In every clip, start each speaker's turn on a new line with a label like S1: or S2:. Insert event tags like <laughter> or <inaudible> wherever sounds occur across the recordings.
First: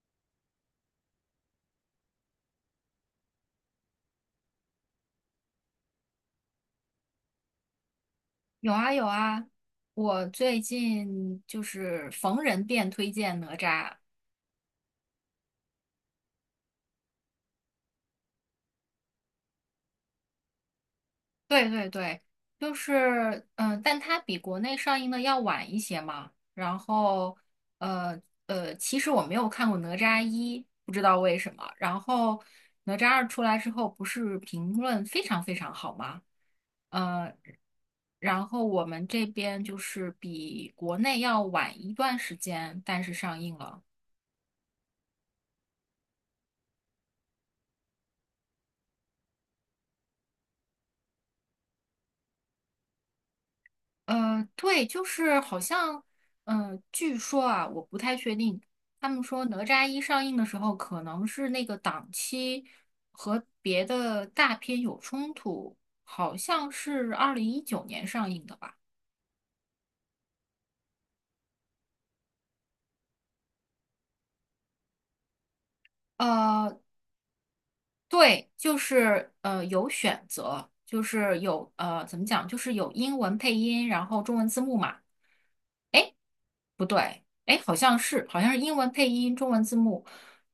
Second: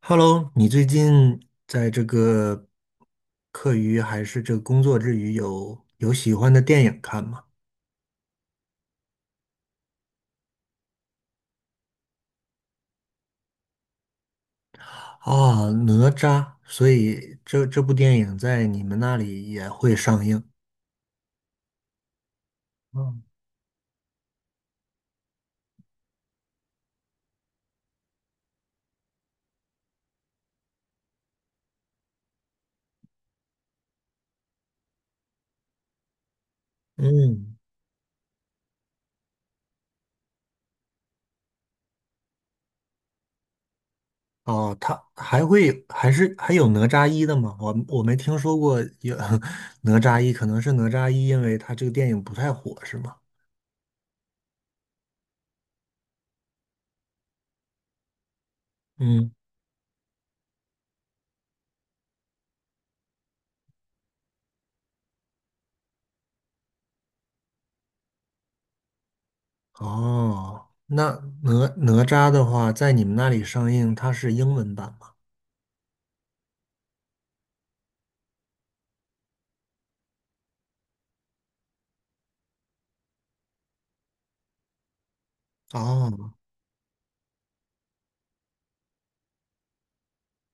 S1: Hello，你最近在这个课余还是这个工作之余有喜欢的电影看吗？
S2: 有啊有啊，我最近就是逢人便推荐哪吒，
S1: 啊，哪吒，所以这部电影在你们那里也会上映。
S2: 对对对，就是
S1: 嗯。
S2: 但它比国内上映的要晚一些嘛。然后呃其实我没有看过哪吒一，不知道为什么。然后哪吒二出来之后，不是评论非常非常好吗？呃，
S1: 嗯。
S2: 然后我们这边就是比国内要晚一段时间，但是上映了。
S1: 哦，它还会有还是还有哪吒一的吗？我没听说过有 <laughs> 哪吒一，可能是哪吒一，因为它这个电影不太火，是吗？
S2: 对，就是好像，据说啊，我不太确定。他们
S1: 嗯。
S2: 说《哪吒一》上映的时候，可能是那个档期和别的大片有冲突，好像是2019年上映的吧？
S1: 哦，那哪哪吒的话，在你们那里上映，它是英文版吗？
S2: 呃，对，就是有选择，就是有怎么讲，就是有英文配音，然后中文字幕嘛。
S1: 哦。
S2: 不对，哎，好像是英文配音，中文字幕。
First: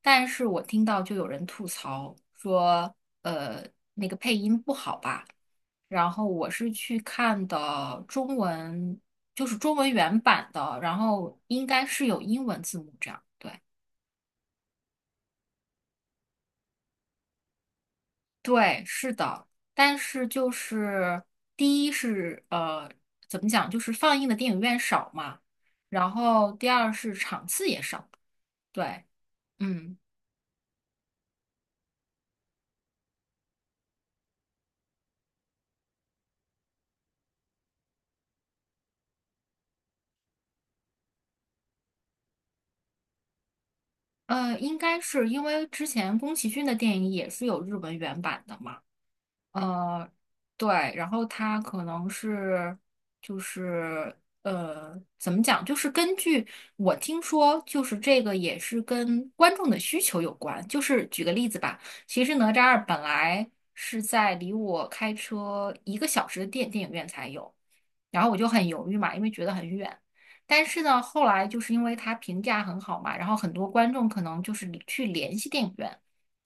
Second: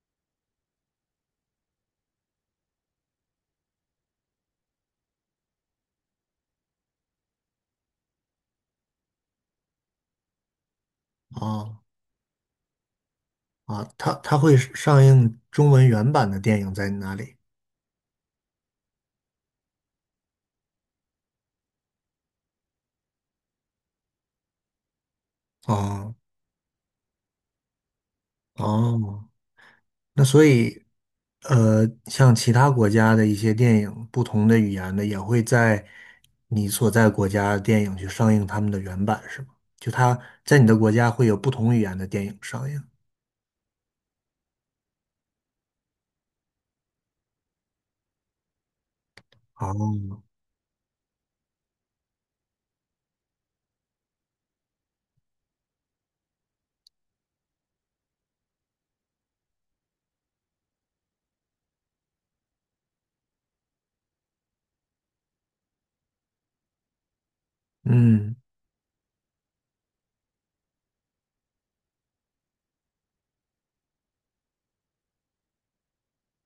S2: 但是我听到就有人吐槽说，呃，那个配音不好吧？然后我是去看的中文，就是中文原版的，然后应
S1: 哦，
S2: 该是有英文字幕这样。对，
S1: 啊，它它会上映中文原版的电影在哪里？
S2: 对，是的。但是就是第一是怎么讲，就是放映的电影院少嘛，然
S1: 哦。
S2: 后第二是场次也少。对，
S1: 哦，
S2: 嗯。
S1: 那所以，像其他国家的一些电影，不同的语言的也会在你所在国家的电影去上映他们的原版，是吗？就它在你的国家会有不同语言的电影上映。
S2: 应该是因为之前宫崎骏的电影也是有日文原版的嘛，呃，
S1: 哦。
S2: 对，然后他可能是就是怎么讲，就是根据我听说，就是这个也是跟观众的需求有关。就是举个例子吧，其实哪吒二本来是在离我开车1个小时的电影院才有。然后
S1: 嗯。
S2: 我就很犹豫嘛，因为觉得很远。但是呢，后来就是因为它评价很好嘛，然后很多观众可能就是去联系电影院，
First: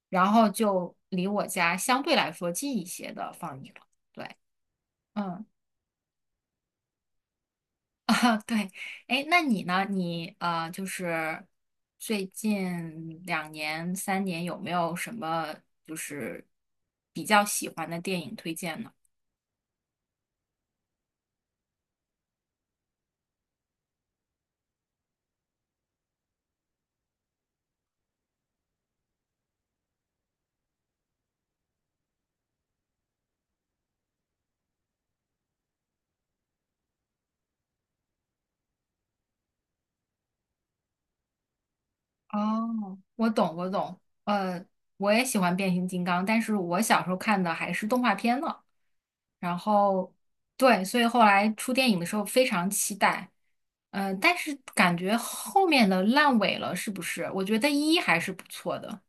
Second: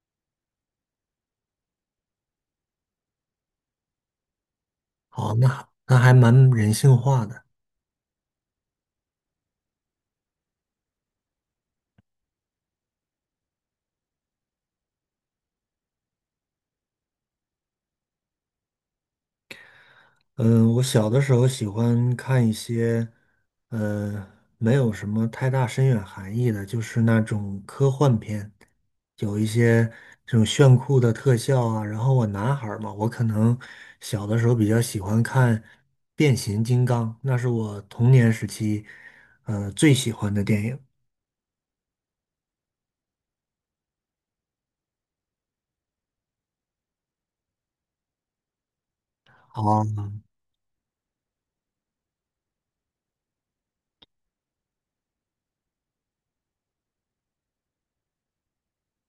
S2: 然后就离我家相对来说近一些的放映了。对，
S1: 好，
S2: 嗯，
S1: 那还那还蛮人性化的。
S2: <laughs> 啊，对，哎，那你呢？你就是最近2年、3年有没有什么就是比较喜欢的电影推荐呢？
S1: 嗯，我小的时候喜欢看一些，呃，没有什么太大深远含义的，就是那种科幻片，有一些这种炫酷的特效啊。然后我男孩儿嘛，我可能小的时候比较喜欢看《变形金刚》，那是我童年时期，最喜欢的电影。
S2: 哦，我懂，我懂。呃，我也喜欢变形金刚，但是我小时候看的还是动画片呢。然
S1: 哦。
S2: 后，对，所以后来出电影的时候非常期待。嗯，但是感觉后面的烂尾了，是不是？我觉得一还是不错的。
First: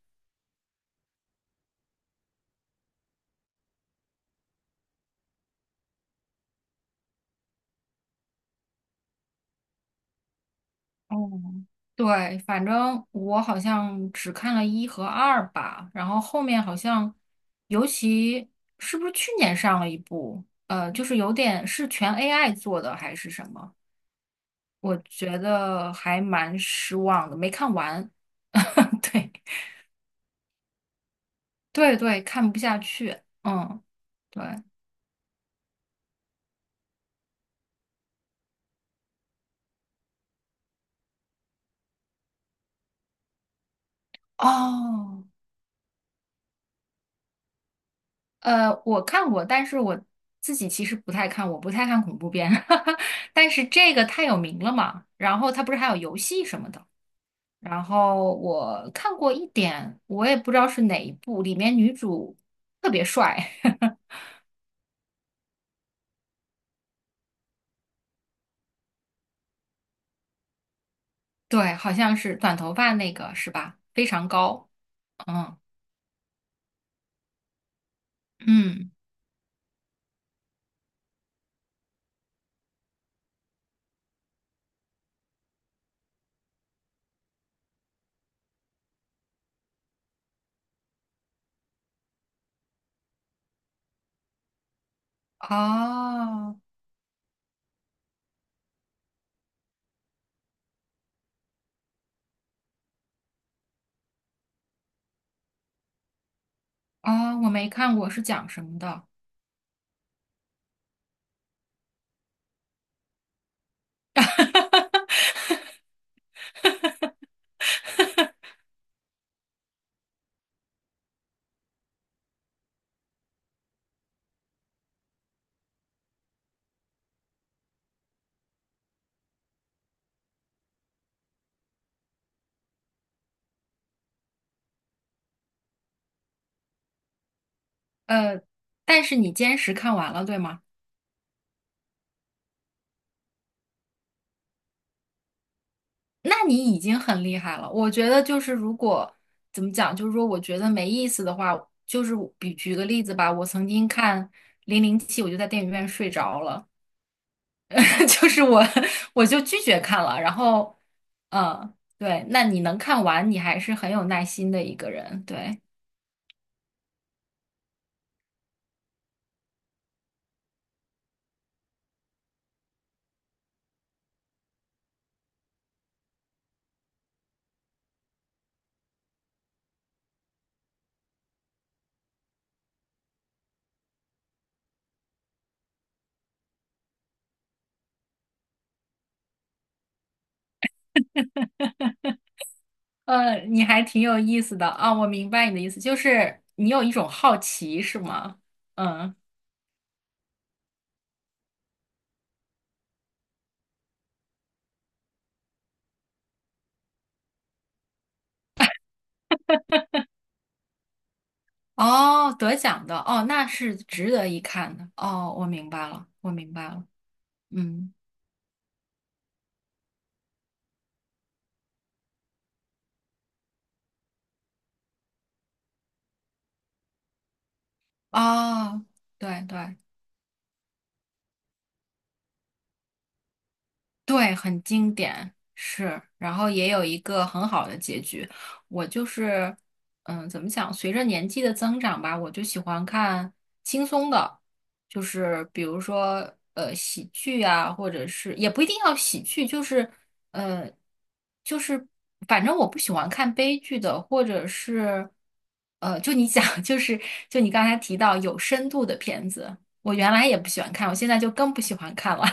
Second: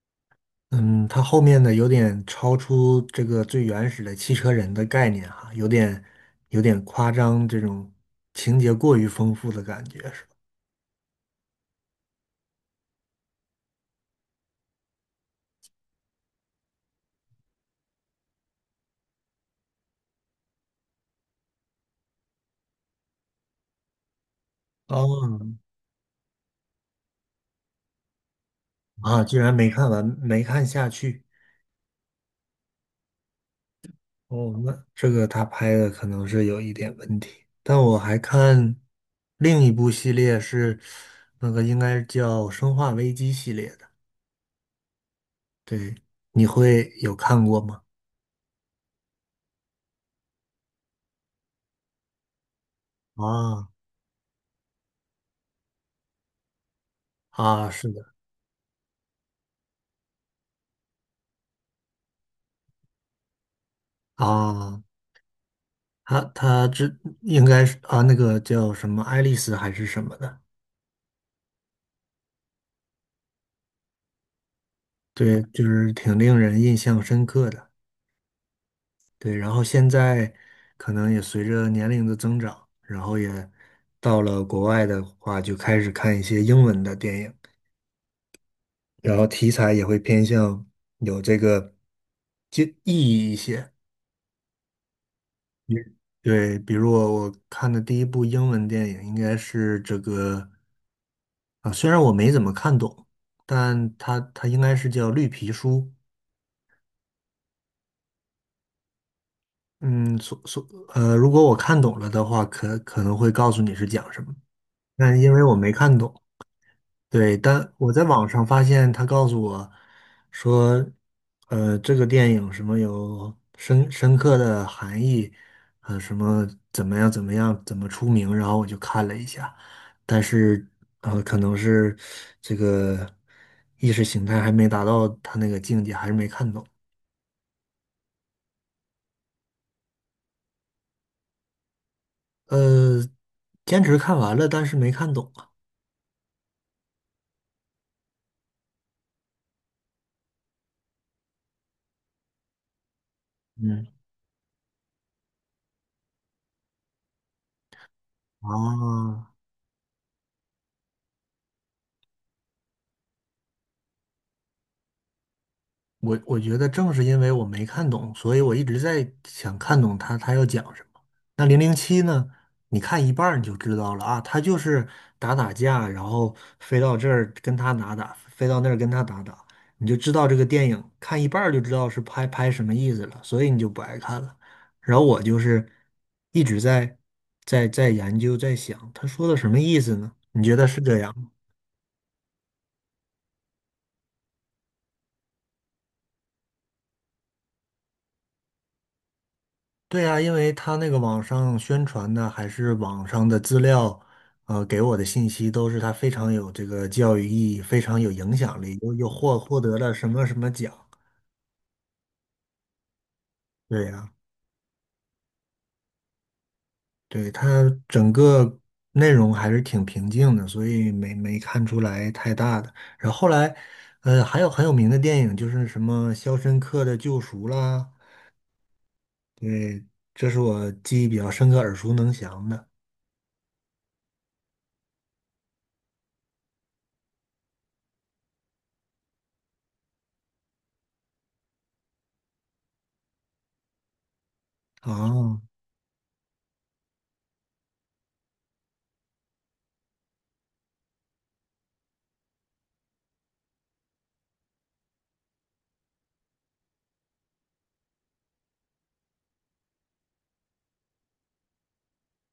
S1: 嗯，它后面的有点超出这个最原始的汽车人的概念哈，有点夸张，这种情节过于丰富的感觉是吧？
S2: 哦，对，反正我好像只看了一和二吧，然后后面好像，尤其是不是去年上了一部，就是有点是全 AI 做的还是什么？我觉
S1: 哦。
S2: 得还蛮失望的，没看完。<laughs>
S1: 啊，
S2: 对
S1: 居然没看完，没看下去。
S2: 对对，看不下去。嗯，对。
S1: 哦，那这个他拍的可能是有一点问题。但我还看另一部系列是那个应该叫《生化危机》系列的，
S2: 哦，
S1: 对，你会有看过吗？
S2: 我看过，但是我自己其实不太看，我不太看恐怖片。<laughs> 但是
S1: 啊。
S2: 这个太有名了嘛，然后它不是还有游戏什么的，
S1: 啊，
S2: 然
S1: 是的
S2: 后我看过一点，我也不知道是哪一部，里面女主特别帅，<laughs>
S1: 啊。他这应该是啊，那个叫什么爱丽丝还是什么的，
S2: 对，好像是短头发那个是吧？非常高。
S1: 对，
S2: 嗯
S1: 就是挺令人印象深刻的。
S2: 嗯。
S1: 对，然后现在可能也随着年龄的增长，然后也到了国外的话，就开始看一些英文的电影，然后题材也会偏向有这个就意义一些。比
S2: 哦
S1: 对，比如我看的第一部英文电影应该是这个啊，虽然我没怎么看懂，但它应该是叫《绿皮书》。
S2: 哦，我没看过，是讲什么的？
S1: 嗯，如果我看懂了的话，可能会告诉你是讲什么，但因为
S2: <laughs>
S1: 我没看懂，对，但我在网上发现他告诉我说，这个电影什么有深刻的含义，什么怎么样怎么样怎么出名，然后我就看了一下，但是可能是这个意识形态还没达到他那个境界，还是没看懂。
S2: 呃，但是你坚持看完了，对吗？
S1: 呃，坚持看完了，但是没看懂啊。
S2: 那你已经很厉害了。我觉得就是如果怎么讲，就是说我觉得没意思的话，就是比举个例子吧，我曾
S1: 嗯。
S2: 经看《007》，我就在电影院睡着了，<laughs> 就是我
S1: 啊，
S2: 就拒绝看了。然后，嗯，对，那你能看完，你还是很有耐心的一个人，对。
S1: 我我觉得正是因为我没看懂，所以我一直在想看懂他要讲什么。那零零七呢？你看一半儿你就知道了啊，他就是打打架，然后飞到这儿跟他打打，飞到那儿跟他打打，你就知道这个电影看一半儿就知道是拍什么意思了，所以你就不爱看了。然后我就是一直在在研究在想他说的什么意思呢？你觉得是这样吗？
S2: 你还挺有意思的啊，我明白你的意思，就是你有一种好奇，是吗？嗯，
S1: 对呀，因为他那个网上宣传的还是网上的资料，给我的信息都是他非常有这个教育意义，非常有影响力，又获得了什么什么奖。
S2: 哦，得奖的，哦，那是
S1: 对呀，
S2: 值得一看的，哦，我明白了，我明白了，
S1: 对，他
S2: 嗯，
S1: 整个内容还是挺平静的，所以没看出来太大的。然后后来，还有很有名的电影就是什么《肖申克的救赎》啦，
S2: 哦，对对。
S1: 对，这是我记忆比较深刻、耳熟能详的。
S2: 对，很经典，是，然后也有一个很好的结局。我就是，嗯，怎么讲？随着年纪的增长吧，我就喜欢看轻松的，就
S1: 啊。
S2: 是比如说喜剧啊，或者是也不一定要喜剧，就是呃就是反正我不喜欢看悲剧的，或者是就你讲 <laughs> 就是就你刚才提到有深度的片子，我原来也不喜欢看，我现在就更不喜欢看了。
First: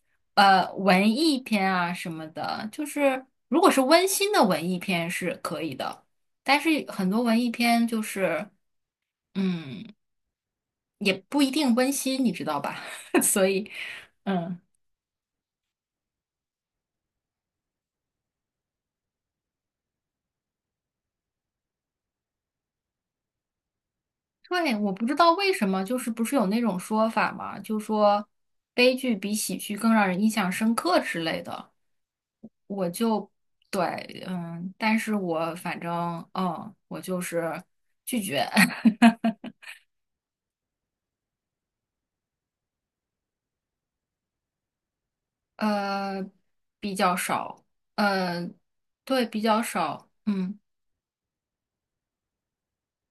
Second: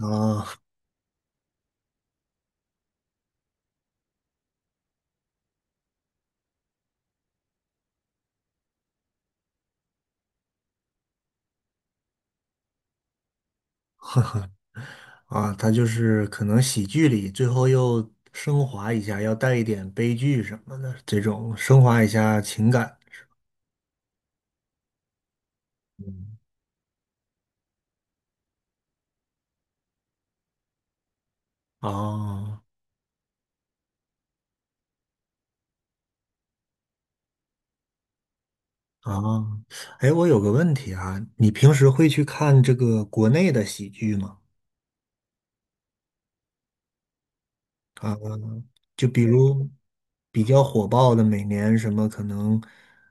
S1: 啊，
S2: 文艺片啊什么的，就是如果是温馨的文艺片是可以的，但是很多文艺片就是，嗯，也不一定温馨，你知道吧？<laughs> 所以，嗯，
S1: 啊，他就是可能喜剧里最后又升华一下，要带一点悲剧什么的，这种升华一下情感。
S2: 对，我不知道为什么，就是不是
S1: 嗯。
S2: 有那种说法嘛，就说悲剧比喜剧更让人印象深刻之类的，
S1: 啊
S2: 我就对，嗯，但是我反正，嗯，我就是拒绝。
S1: 啊。
S2: <laughs>
S1: 哎，我有个问题啊，你平时会去看这个国内的喜剧吗？
S2: 呃，比较少，
S1: 啊，
S2: 呃，
S1: 就比
S2: 对，比较
S1: 如
S2: 少，
S1: 比
S2: 嗯，
S1: 较火爆的，每年什么可能，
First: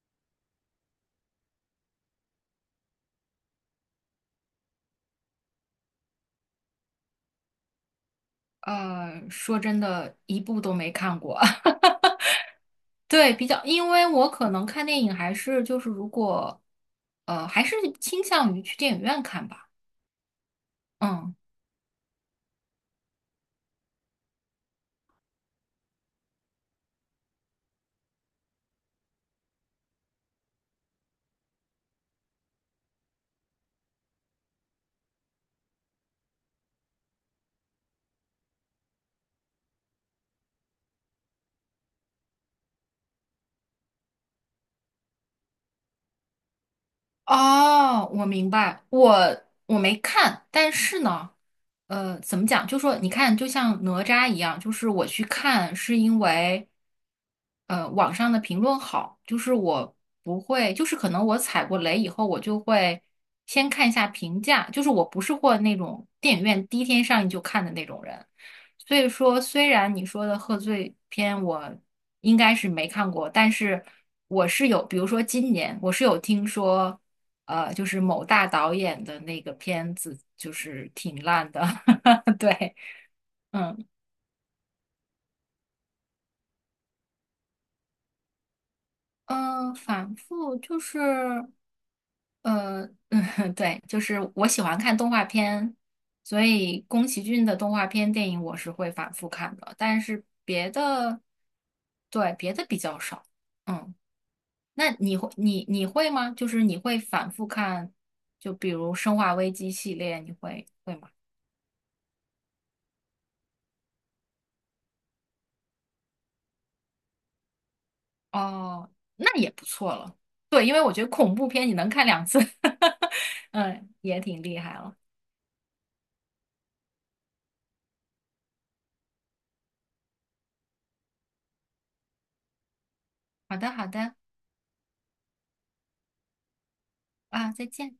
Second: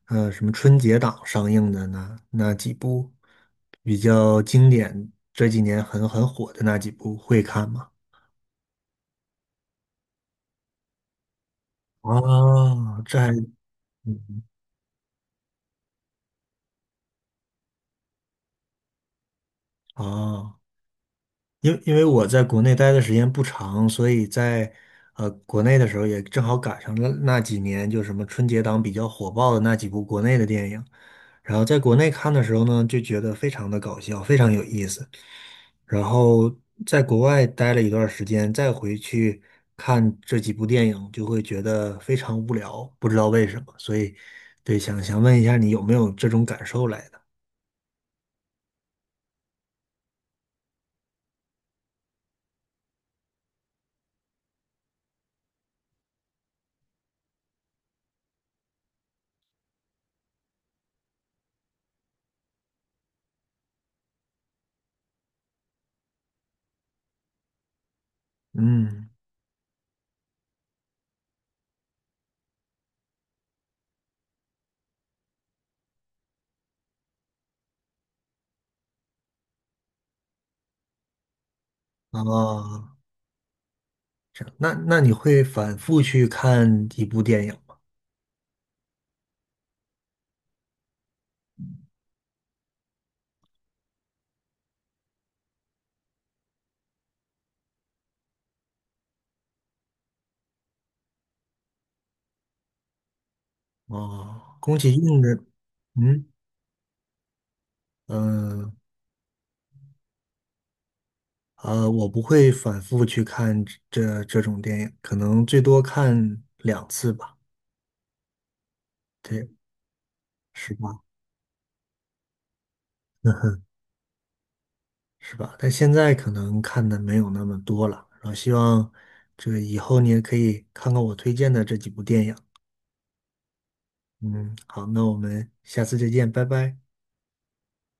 S1: 什么春节档上映的那几部比较经典，这几年很火的那几部会看吗？
S2: 说真的，一部都没看过。<laughs>
S1: 哦，这还
S2: 对，比较，因为我
S1: 嗯。
S2: 可能看电影还是就是如果，还是倾向于去电影院看吧。
S1: 哦，
S2: 嗯。
S1: 因因为我在国内待的时间不长，所以在国内的时候也正好赶上了那几年，就什么春节档比较火爆的那几部国内的电影，然后在国内看的时候呢，就觉得非常的搞笑，非常有意思。然后在国外待了一段时间，再回去看这几部电影，就会觉得非常无聊，不知道为什么。所以，对，想问一下你有没有这种感受来的？
S2: 哦，我明白，我没看，但是呢，怎么讲？就说你看，就像哪吒一样，就是我去看是因为，网上的评论好，就是我不会，就是可能我踩过雷以后，我就会先看一下评价，就是我不是或那种电影院第一天上映就看的那种人，所以
S1: 嗯。
S2: 说，虽然你说的贺岁片我应该是没看过，但是我是有，比如说今年我是有听说。就是某大导演的那个片子，就是挺烂的。<laughs> 对，
S1: 啊。
S2: 嗯
S1: 这样那你会反复去看一部电影吗？
S2: 嗯，反复就是呃，<laughs> 嗯，对，就是我喜欢看动画片，所以宫崎骏的动画片电影我是会反复看的，但是别的，对，别的比较少。嗯，
S1: 哦，宫
S2: 那
S1: 崎
S2: 你
S1: 骏
S2: 会
S1: 的。
S2: 你会
S1: 嗯。
S2: 吗？就是你会反复看，就比
S1: 嗯
S2: 如《生化危机》系列，你会吗？
S1: 我不会反复去看这种电影，可能最多看两次吧，
S2: 哦，那
S1: 对，
S2: 也不错了。对，
S1: 是
S2: 因为我
S1: 吧？
S2: 觉得恐怖片你能看2次，<laughs>
S1: <laughs> 嗯哼。
S2: 嗯，也挺厉害了。
S1: 是吧？但现在可能看的没有那么多了，然后希望这个以后你也可以看看我推荐的这几部电影。
S2: 好的，好的，
S1: 嗯，好，那我们下次再见，拜拜。
S2: 啊，再见。